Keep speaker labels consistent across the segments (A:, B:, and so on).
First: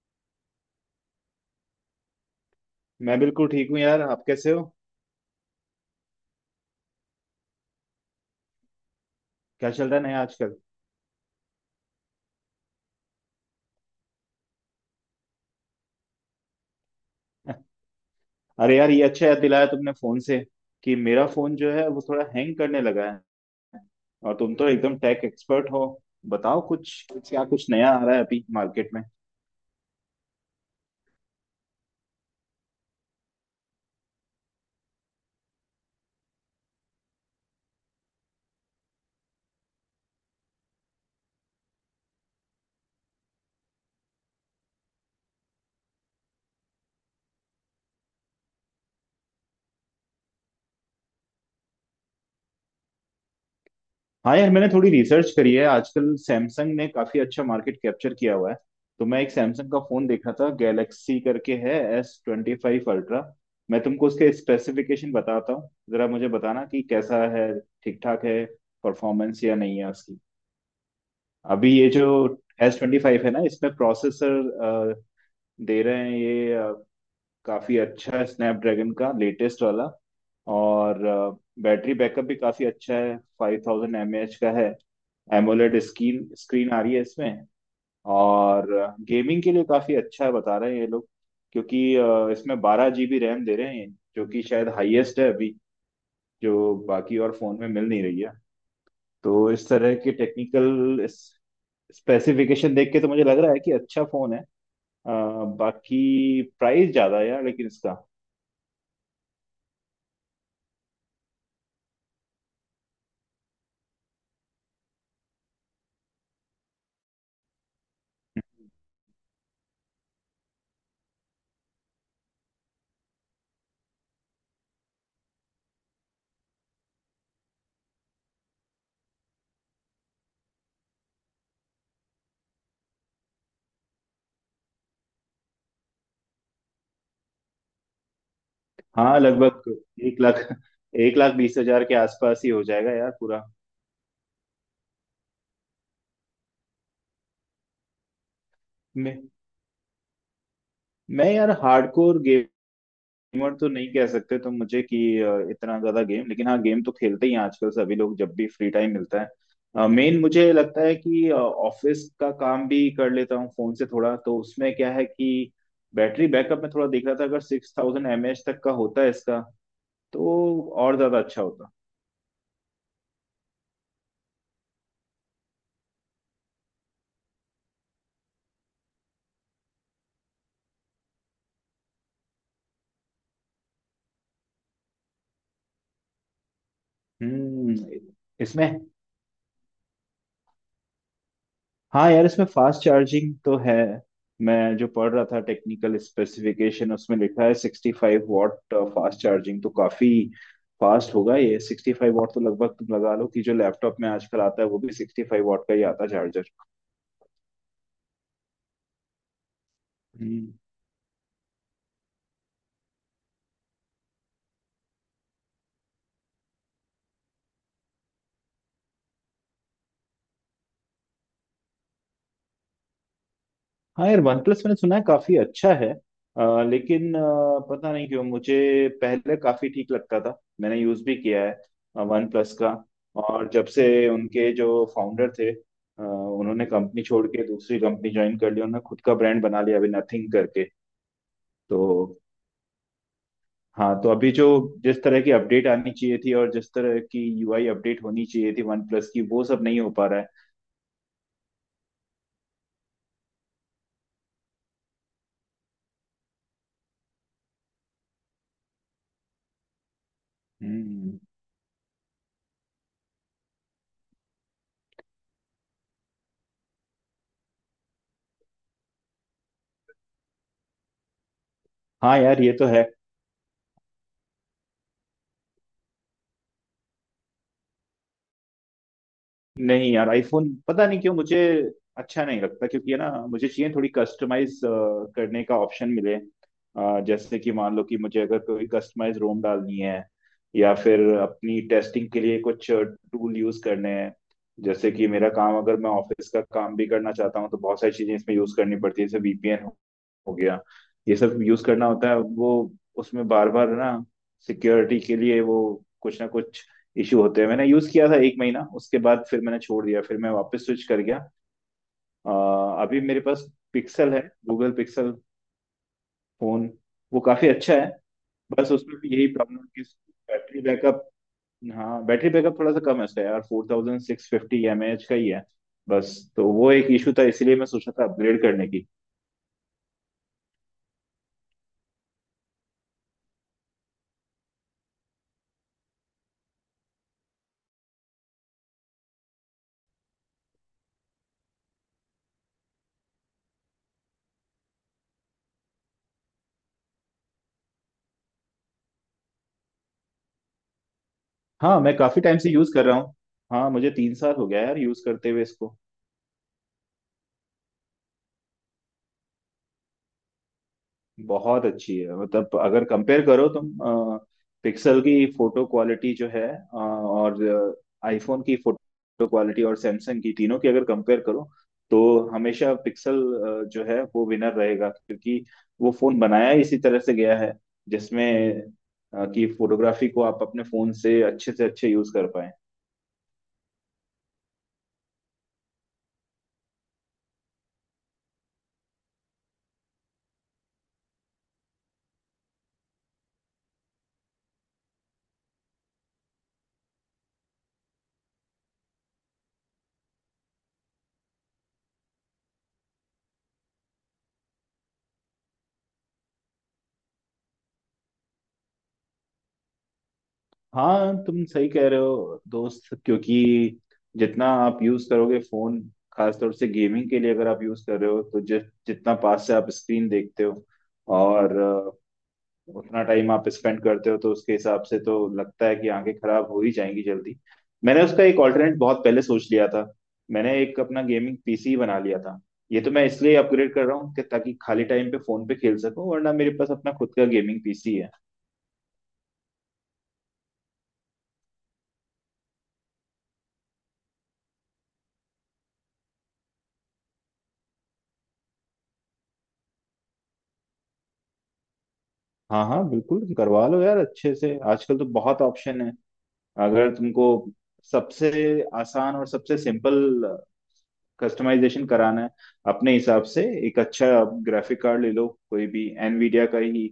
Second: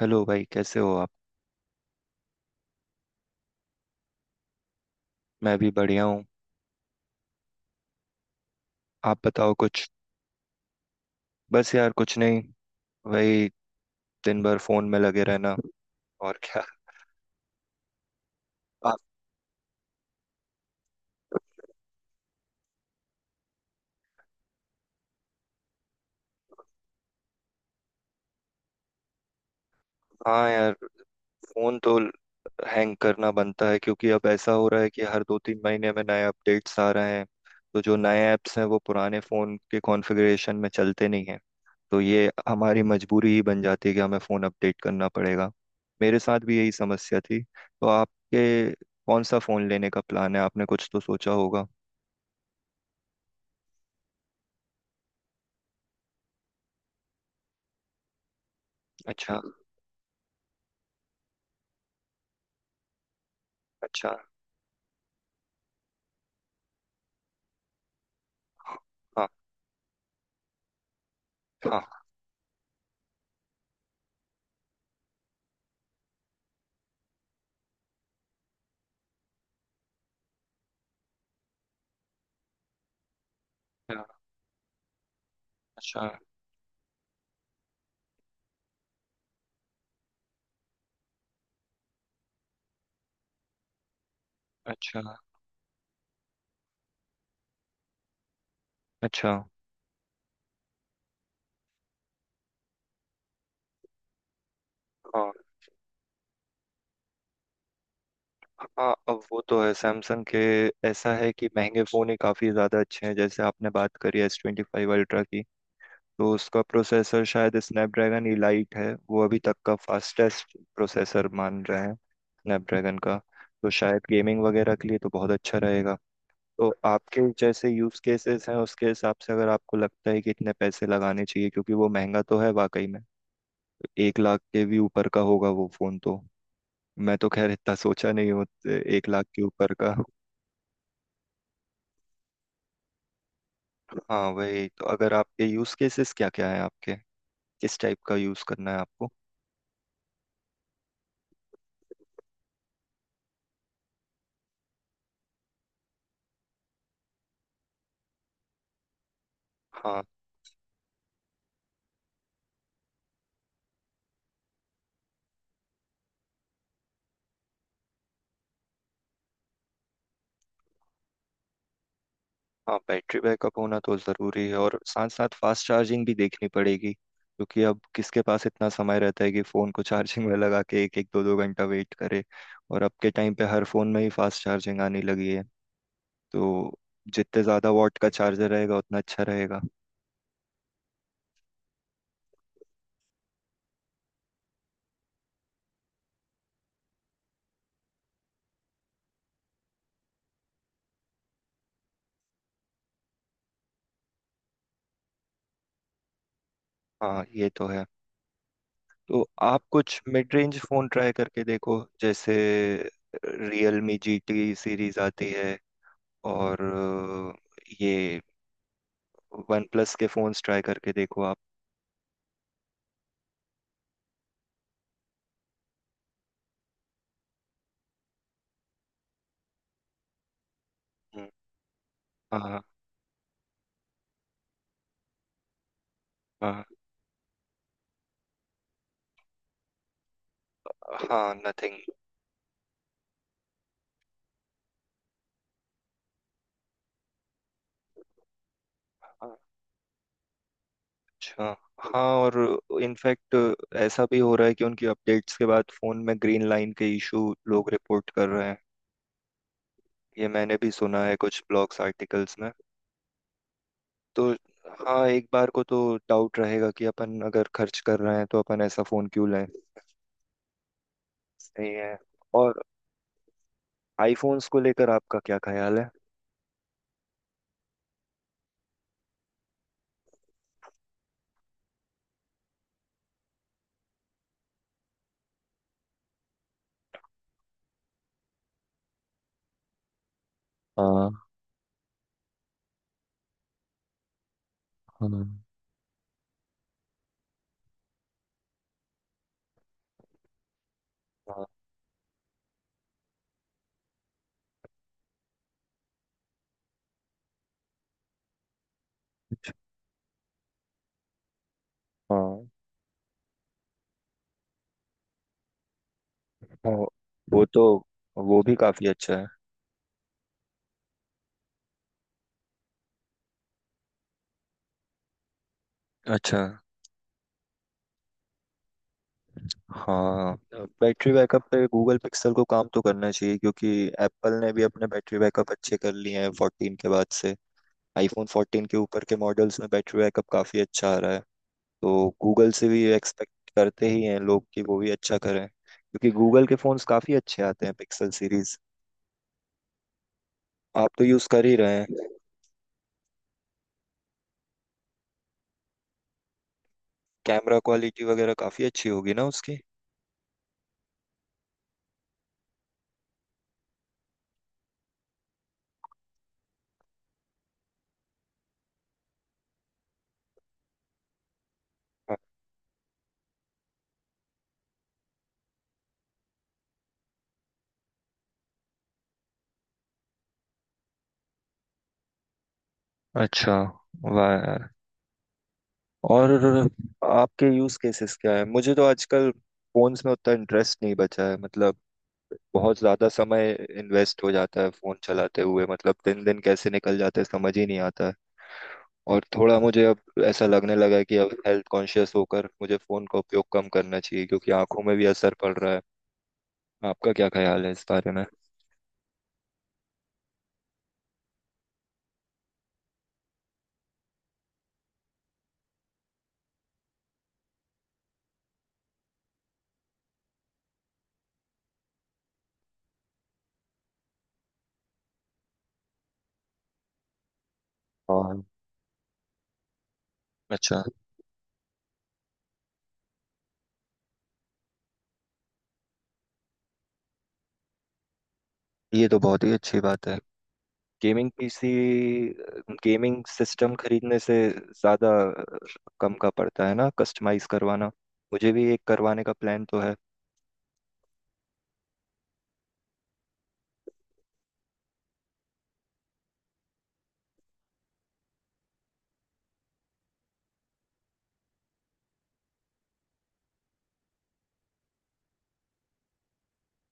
A: Hello भाई, कैसे हो आप।
B: मैं बिल्कुल ठीक हूँ यार। आप कैसे हो?
A: मैं भी बढ़िया हूँ। आप बताओ
B: क्या
A: कुछ।
B: चल रहा है नया आजकल?
A: बस यार, कुछ नहीं। वही, दिन भर फोन में लगे रहना, और क्या।
B: अरे यार,
A: आप।
B: ये अच्छा याद दिलाया तुमने फोन से, कि मेरा फोन जो है वो थोड़ा हैंग करने लगा है। और तुम तो एकदम टेक एक्सपर्ट हो, बताओ कुछ, क्या कुछ नया आ रहा है अभी मार्केट में?
A: हाँ यार, फोन तो हैंग करना बनता है, क्योंकि अब ऐसा हो रहा है कि हर दो तीन महीने में नए अपडेट्स आ रहे हैं। तो जो नए ऐप्स हैं वो पुराने फोन के कॉन्फ़िगरेशन में चलते नहीं हैं। तो ये हमारी मजबूरी ही बन जाती है कि हमें फोन अपडेट करना पड़ेगा। मेरे साथ भी यही समस्या थी। तो आपके, कौन सा फोन लेने का प्लान है, आपने कुछ तो सोचा होगा।
B: हाँ यार, मैंने थोड़ी रिसर्च करी है। आजकल सैमसंग ने काफी अच्छा मार्केट कैप्चर किया हुआ है, तो मैं एक
A: अच्छा।
B: सैमसंग का फोन देख रहा था, गैलेक्सी करके है, S25 अल्ट्रा। मैं तुमको
A: अच्छा।
B: उसके स्पेसिफिकेशन बताता हूँ, जरा मुझे बताना कि कैसा है, ठीक ठाक है
A: हाँ।
B: परफॉर्मेंस या नहीं है उसकी। अभी ये
A: हाँ।
B: जो S25 है ना, इसमें प्रोसेसर दे रहे हैं ये काफी अच्छा है, स्नैपड्रैगन का लेटेस्ट वाला। और बैटरी बैकअप भी काफी अच्छा है, फाइव थाउजेंड
A: हाँ,
B: एम ए एच का है। एमोलेड
A: अच्छा।
B: स्क्रीन स्क्रीन आ रही है इसमें। और गेमिंग के लिए काफी अच्छा है, बता रहे हैं ये लोग, क्योंकि इसमें 12 GB रैम दे रहे हैं, जो कि शायद
A: अच्छा।
B: हाईएस्ट है अभी, जो बाकी और फोन में मिल नहीं रही है।
A: अच्छा।
B: तो इस तरह के टेक्निकल स्पेसिफिकेशन देख के तो मुझे लग रहा है कि अच्छा फोन है। अ,
A: हाँ।
B: बाकी प्राइस ज्यादा है यार, लेकिन इसका।
A: हाँ, अब वो तो है सैमसंग के। ऐसा है कि महंगे फ़ोन ही काफ़ी ज़्यादा अच्छे हैं। जैसे आपने बात करी एस 25 अल्ट्रा की, तो उसका प्रोसेसर शायद स्नैपड्रैगन इलाइट है। वो अभी तक का फास्टेस्ट प्रोसेसर मान रहे हैं स्नैपड्रैगन का। तो शायद गेमिंग वगैरह के लिए तो बहुत अच्छा रहेगा। तो आपके जैसे यूज़ केसेस हैं, उसके हिसाब से अगर आपको लगता है कि इतने पैसे लगाने चाहिए, क्योंकि वो महंगा तो है वाकई में। 1 लाख के भी ऊपर का होगा वो फोन तो। मैं तो खैर इतना सोचा नहीं हूँ। एक
B: हाँ,
A: लाख के
B: लगभग
A: ऊपर का।
B: एक लाख, 1 लाख 20 हज़ार के आसपास ही हो जाएगा यार पूरा।
A: हाँ, वही तो, अगर आपके यूज केसेस क्या क्या है आपके, किस टाइप का यूज करना है आपको।
B: मैं मैं यार, हार्डकोर गेमर तो नहीं कह सकते तुम मुझे कि इतना ज्यादा गेम, लेकिन हाँ, गेम तो खेलते ही हैं आजकल सभी लोग जब भी फ्री टाइम मिलता है।
A: हाँ।
B: मेन मुझे लगता है कि ऑफिस का काम भी कर लेता हूँ फोन से थोड़ा, तो उसमें क्या है कि बैटरी बैकअप में थोड़ा देख रहा था, अगर 6000 mAh तक का होता है इसका, तो और ज्यादा अच्छा होता।
A: हाँ, बैटरी बैकअप होना तो जरूरी है, और साथ साथ फास्ट चार्जिंग भी देखनी पड़ेगी, क्योंकि अब किसके पास इतना समय रहता है कि फोन को चार्जिंग में लगा के एक एक दो दो घंटा वेट करे। और अब के टाइम पे हर फोन में ही फास्ट चार्जिंग आने लगी है। तो जितने ज्यादा
B: हम्म।
A: वॉट का चार्जर रहेगा
B: इसमें
A: उतना अच्छा रहेगा।
B: हाँ यार, इसमें फास्ट चार्जिंग तो है। मैं जो पढ़ रहा था टेक्निकल स्पेसिफिकेशन, उसमें लिखा है 65 वॉट फास्ट चार्जिंग, तो काफी फास्ट होगा ये। 65 वॉट तो लगभग तुम लगा लो कि जो लैपटॉप में आजकल आता है वो भी 65 वॉट का ही आता है
A: हाँ ये तो है। तो आप कुछ mid
B: charger.
A: Range phone try करके देखो, जैसे रियलमी GT सीरीज आती है, और ये वन प्लस के फोन्स ट्राई करके देखो आप।
B: हाँ यार, वन प्लस मैंने सुना है काफी अच्छा है, लेकिन पता नहीं क्यों, मुझे पहले काफी ठीक लगता था, मैंने यूज भी
A: हम्म,
B: किया है वन प्लस
A: हाँ।
B: का। और जब से उनके जो फाउंडर थे,
A: हाँ।
B: उन्होंने कंपनी छोड़ के दूसरी कंपनी ज्वाइन कर ली, उन्होंने खुद का ब्रांड बना लिया अभी नथिंग करके।
A: हाँ,
B: तो
A: नथिंग।
B: हाँ, तो अभी जो जिस तरह की अपडेट आनी चाहिए थी और जिस तरह की UI अपडेट होनी चाहिए थी वन प्लस की, वो सब नहीं हो पा रहा है।
A: अच्छा। हाँ और, इनफैक्ट, ऐसा भी हो रहा है कि उनकी अपडेट्स के बाद फोन में ग्रीन लाइन के इशू लोग रिपोर्ट कर रहे हैं। ये मैंने भी सुना है
B: हम्म।
A: कुछ ब्लॉग्स आर्टिकल्स में। तो हाँ, एक बार को तो डाउट रहेगा कि अपन अगर खर्च कर रहे हैं, तो अपन ऐसा फोन क्यों लें। सही है।
B: हाँ यार, ये
A: और
B: तो है।
A: आईफोन्स को लेकर आपका क्या ख्याल है।
B: नहीं यार, आईफोन पता नहीं क्यों मुझे अच्छा नहीं लगता, क्योंकि है ना, मुझे चाहिए थोड़ी कस्टमाइज करने का ऑप्शन मिले। जैसे कि मान लो कि मुझे अगर कोई कस्टमाइज रोम डालनी है, या फिर
A: हाँ।
B: अपनी टेस्टिंग के लिए कुछ टूल यूज करने हैं। जैसे कि
A: हाँ।
B: मेरा काम, अगर मैं ऑफिस का काम भी करना चाहता हूँ, तो बहुत सारी चीजें इसमें यूज करनी पड़ती है, जैसे VPN हो गया, ये सब
A: हाँ।
B: यूज करना होता है। वो उसमें बार बार ना, सिक्योरिटी के लिए वो कुछ ना कुछ इशू होते हैं। मैंने यूज किया था एक महीना, उसके बाद फिर
A: अच्छा,
B: मैंने छोड़ दिया, फिर मैं वापस स्विच कर गया। अ,
A: हाँ।
B: अभी मेरे पास पिक्सल है, गूगल पिक्सल फोन।
A: वो
B: वो
A: वो
B: काफी
A: तो
B: अच्छा है,
A: वो भी
B: बस
A: काफी
B: उसमें भी
A: अच्छा है।
B: यही प्रॉब्लम कि बैटरी बैकअप। हाँ, बैटरी बैकअप थोड़ा सा कम है उसका यार, 4650 mAh का ही है बस।
A: अच्छा।
B: तो वो एक इशू था, इसीलिए मैं सोचा था अपग्रेड करने की।
A: हाँ, बैटरी बैकअप पे गूगल पिक्सल को काम तो करना चाहिए, क्योंकि एप्पल ने भी अपने बैटरी बैकअप अच्छे कर लिए हैं 14 के बाद से। आईफोन 14 के ऊपर के मॉडल्स में बैटरी बैकअप काफी अच्छा आ रहा है। तो गूगल से भी एक्सपेक्ट करते ही हैं लोग कि वो भी अच्छा करें, क्योंकि गूगल के फोन्स काफ़ी अच्छे आते हैं पिक्सल सीरीज। आप तो यूज़ कर ही रहे
B: हाँ, मैं
A: हैं।
B: काफी टाइम से यूज कर रहा हूँ। हाँ, मुझे 3 साल हो गया यार यूज करते हुए इसको।
A: कैमरा क्वालिटी वगैरह काफ़ी अच्छी होगी ना उसकी।
B: बहुत अच्छी है, मतलब अगर कंपेयर करो तुम पिक्सल की फोटो क्वालिटी जो है, और आईफोन की फोटो क्वालिटी और सैमसंग की, तीनों की अगर कंपेयर करो तो हमेशा पिक्सल जो है वो विनर रहेगा, क्योंकि वो फोन बनाया ही इसी तरह से गया है, जिसमें कि फोटोग्राफी को आप अपने फोन से अच्छे यूज कर पाए।
A: अच्छा। वाह यार। और आपके यूज़ केसेस क्या है। मुझे तो आजकल फोन्स में उतना इंटरेस्ट नहीं बचा है, मतलब बहुत ज्यादा समय इन्वेस्ट हो जाता है फोन चलाते हुए, मतलब दिन दिन कैसे निकल जाता है समझ ही नहीं आता है। और थोड़ा मुझे अब ऐसा लगने लगा है कि अब हेल्थ कॉन्शियस होकर मुझे फोन का उपयोग कम करना चाहिए, क्योंकि आंखों में भी असर पड़ रहा है। आपका क्या ख्याल है इस बारे में।
B: हाँ, तुम सही कह रहे हो दोस्त, क्योंकि जितना आप यूज करोगे फोन, खासतौर से गेमिंग के लिए अगर आप यूज कर रहे हो, तो जितना पास से आप स्क्रीन देखते हो और उतना टाइम आप स्पेंड करते हो, तो उसके हिसाब से तो लगता है कि आंखें खराब हो ही जाएंगी जल्दी। मैंने उसका एक
A: और,
B: ऑल्टरनेट बहुत पहले सोच लिया था, मैंने एक
A: अच्छा,
B: अपना गेमिंग PC बना लिया था। ये तो मैं इसलिए अपग्रेड कर रहा हूँ कि ताकि खाली टाइम पे फोन पे खेल सकूं, वरना मेरे पास अपना खुद का गेमिंग पीसी है।
A: ये तो बहुत ही अच्छी बात है। गेमिंग पीसी, गेमिंग सिस्टम खरीदने से ज्यादा कम का पड़ता है ना कस्टमाइज करवाना। मुझे भी एक करवाने का प्लान तो है।
B: हाँ हाँ, बिल्कुल करवा लो यार, अच्छे से, आजकल तो बहुत ऑप्शन है। अगर तुमको सबसे आसान और सबसे सिंपल कस्टमाइजेशन कराना है अपने हिसाब से, एक अच्छा ग्राफिक कार्ड ले लो, कोई भी एनवीडिया का ही,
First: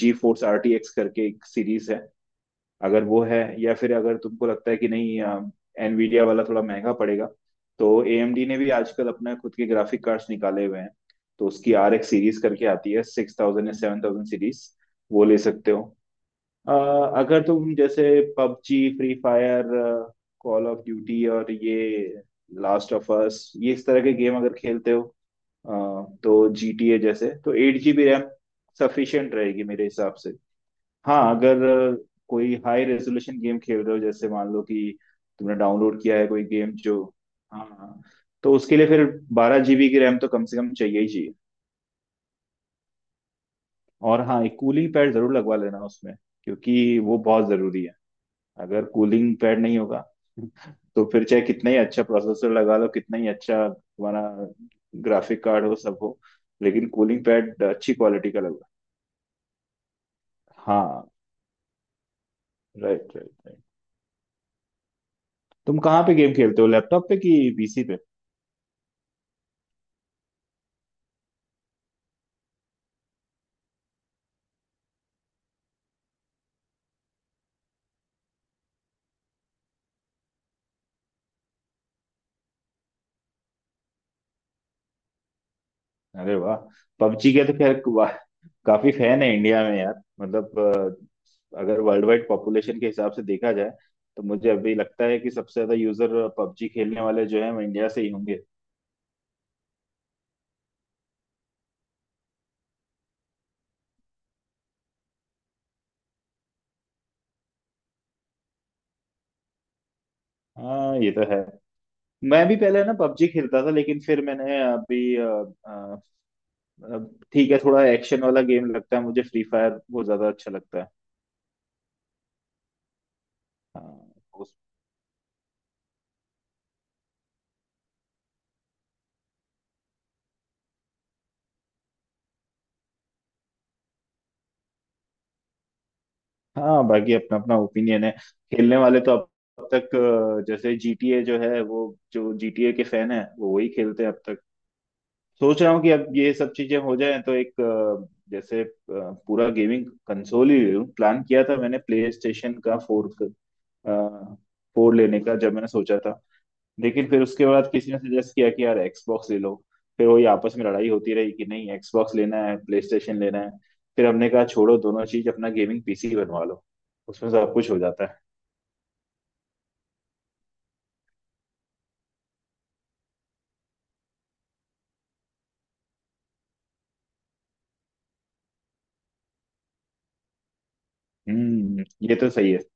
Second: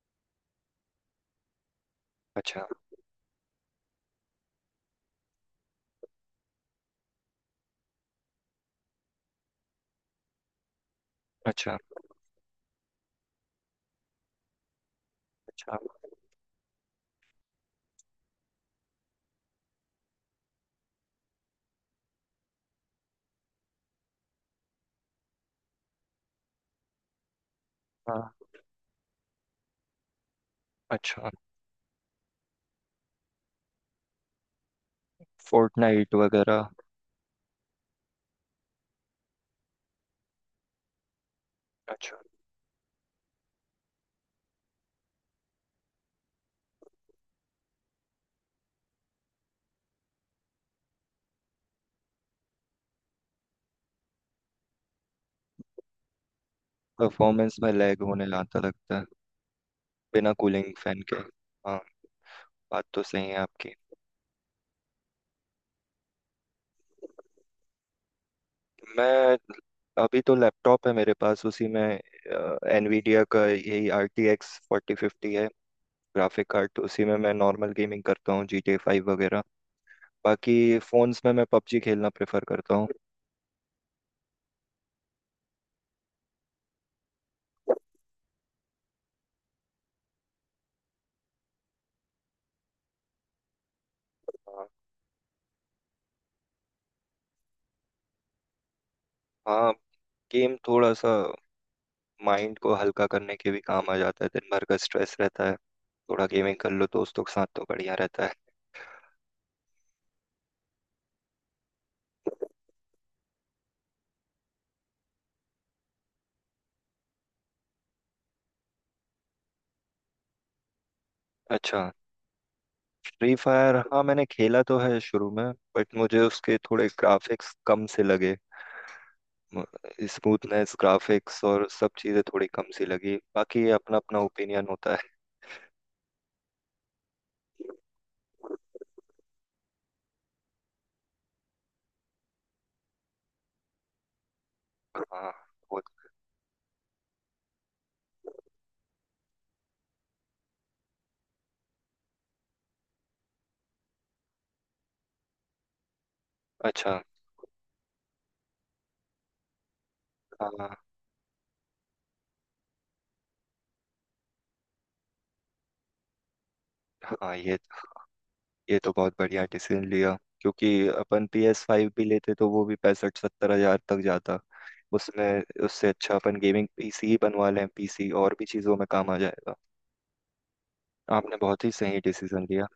B: जी फोर्स RTX करके एक सीरीज है,
A: अच्छा।
B: अगर वो है। या फिर अगर तुमको लगता है कि नहीं, एनवीडिया वाला थोड़ा महंगा पड़ेगा, तो AMD ने भी आजकल अपना खुद के ग्राफिक कार्ड्स निकाले हुए हैं, तो उसकी
A: अच्छा।
B: RX सीरीज करके आती है, 6000 या 7000 सीरीज, वो ले सकते
A: अच्छा।
B: हो। अ, अगर तुम जैसे PUBG, free fire, call of duty और ये लास्ट ऑफ अस, ये इस तरह के गेम अगर खेलते हो, अ, तो GTA जैसे तो 8 GB रैम सफिशियंट रहेगी मेरे हिसाब से।
A: अच्छा।
B: हाँ, अगर अ, कोई हाई रेजोल्यूशन गेम खेल रहे हो, जैसे मान लो कि तुमने डाउनलोड
A: फोर्टनाइट
B: किया है कोई
A: वगैरह।
B: गेम जो, हाँ हाँ, तो उसके लिए फिर 12 GB की रैम तो कम से कम चाहिए ही चाहिए।
A: अच्छा।
B: और हाँ, एक कूलिंग पैड जरूर लगवा लेना उसमें, क्योंकि वो बहुत जरूरी है। अगर कूलिंग पैड नहीं होगा तो फिर चाहे कितना ही अच्छा प्रोसेसर लगा लो, कितना ही अच्छा तुम्हारा ग्राफिक कार्ड हो, सब हो, लेकिन कूलिंग
A: परफॉर्मेंस
B: पैड
A: में
B: अच्छी
A: लैग होने
B: क्वालिटी का
A: आता
B: लगा।
A: लगता है बिना कूलिंग फैन
B: हाँ,
A: के। हाँ, बात तो
B: राइट
A: सही
B: राइट
A: है
B: राइट।
A: आपकी।
B: तुम कहाँ पे गेम खेलते हो, लैपटॉप पे कि पीसी पे?
A: मैं, अभी तो लैपटॉप है मेरे पास, उसी में एनवीडिया का यही RTX 4050 है ग्राफिक कार्ड। उसी में मैं नॉर्मल गेमिंग करता हूँ, GTA 5 वगैरह। बाकी फोन्स में मैं पबजी खेलना प्रेफर करता हूँ।
B: अरे वाह, पबजी के तो खैर, वाह, काफी फैन है इंडिया में यार, मतलब अगर वर्ल्ड वाइड पॉपुलेशन के हिसाब से देखा जाए, तो मुझे
A: हाँ।
B: अभी लगता है कि सबसे ज्यादा यूजर पबजी खेलने वाले जो है वो इंडिया से ही होंगे।
A: हाँ, गेम थोड़ा सा माइंड को हल्का करने के भी काम आ जाता है। दिन भर का स्ट्रेस रहता है, थोड़ा गेमिंग कर लो दोस्तों के साथ, तो बढ़िया रहता है।
B: हाँ, ये तो है। मैं भी पहले ना पबजी खेलता था, लेकिन फिर मैंने अभी अ, अ, ठीक है, थोड़ा एक्शन वाला गेम लगता है, मुझे फ्री फायर बहुत ज्यादा अच्छा लगता है।
A: अच्छा। फ्री फायर हाँ,
B: हाँ।
A: मैंने
B: उस-
A: खेला तो है शुरू में, बट मुझे उसके थोड़े ग्राफिक्स कम से लगे। स्मूथनेस, ग्राफिक्स और सब चीज़ें थोड़ी कम सी लगी। बाकी अपना अपना ओपिनियन होता है।
B: हाँ, बाकी अपना अपना ओपिनियन है। खेलने वाले तो अब तक जैसे GTA जो है वो, जो GTA के फैन है वो वही खेलते हैं अब तक।
A: हाँ।
B: सोच रहा
A: वो।
B: हूँ कि अब ये सब चीजें हो जाएं तो एक जैसे पूरा गेमिंग कंसोल ही ले लूं। प्लान किया था मैंने प्ले स्टेशन का फोर फोर लेने का जब मैंने सोचा था।
A: अच्छा,
B: लेकिन फिर उसके बाद किसी ने सजेस्ट किया कि यार एक्सबॉक्स ले लो, फिर वही आपस में
A: हाँ।
B: लड़ाई होती रही कि नहीं एक्सबॉक्स लेना है, प्ले स्टेशन लेना है। फिर हमने कहा छोड़ो दोनों चीज, अपना गेमिंग पीसी बनवा लो, उसमें
A: हाँ,
B: सब
A: ये
B: कुछ हो जाता है।
A: ये तो बहुत बढ़िया डिसीजन लिया, क्योंकि अपन PS5 भी लेते तो वो भी 65-70 हजार तक जाता। उसमें, उससे अच्छा अपन गेमिंग पीसी ही बनवा लें। पीसी और भी चीज़ों में काम आ जाएगा। आपने बहुत ही
B: हम्म,
A: सही
B: ये तो
A: डिसीजन
B: सही है।
A: लिया।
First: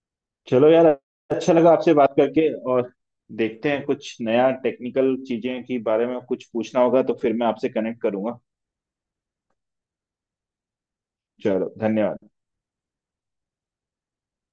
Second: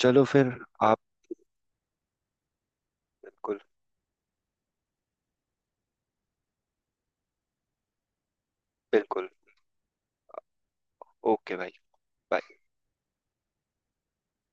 A: चलो फिर।
B: चलो यार,
A: आप,
B: अच्छा लगा आपसे बात करके। और
A: बिल्कुल।
B: देखते हैं, कुछ नया टेक्निकल चीजें के बारे में कुछ पूछना होगा तो फिर मैं आपसे कनेक्ट करूंगा।
A: बिल्कुल। ओके भाई,
B: चलो, धन्यवाद।
A: bye।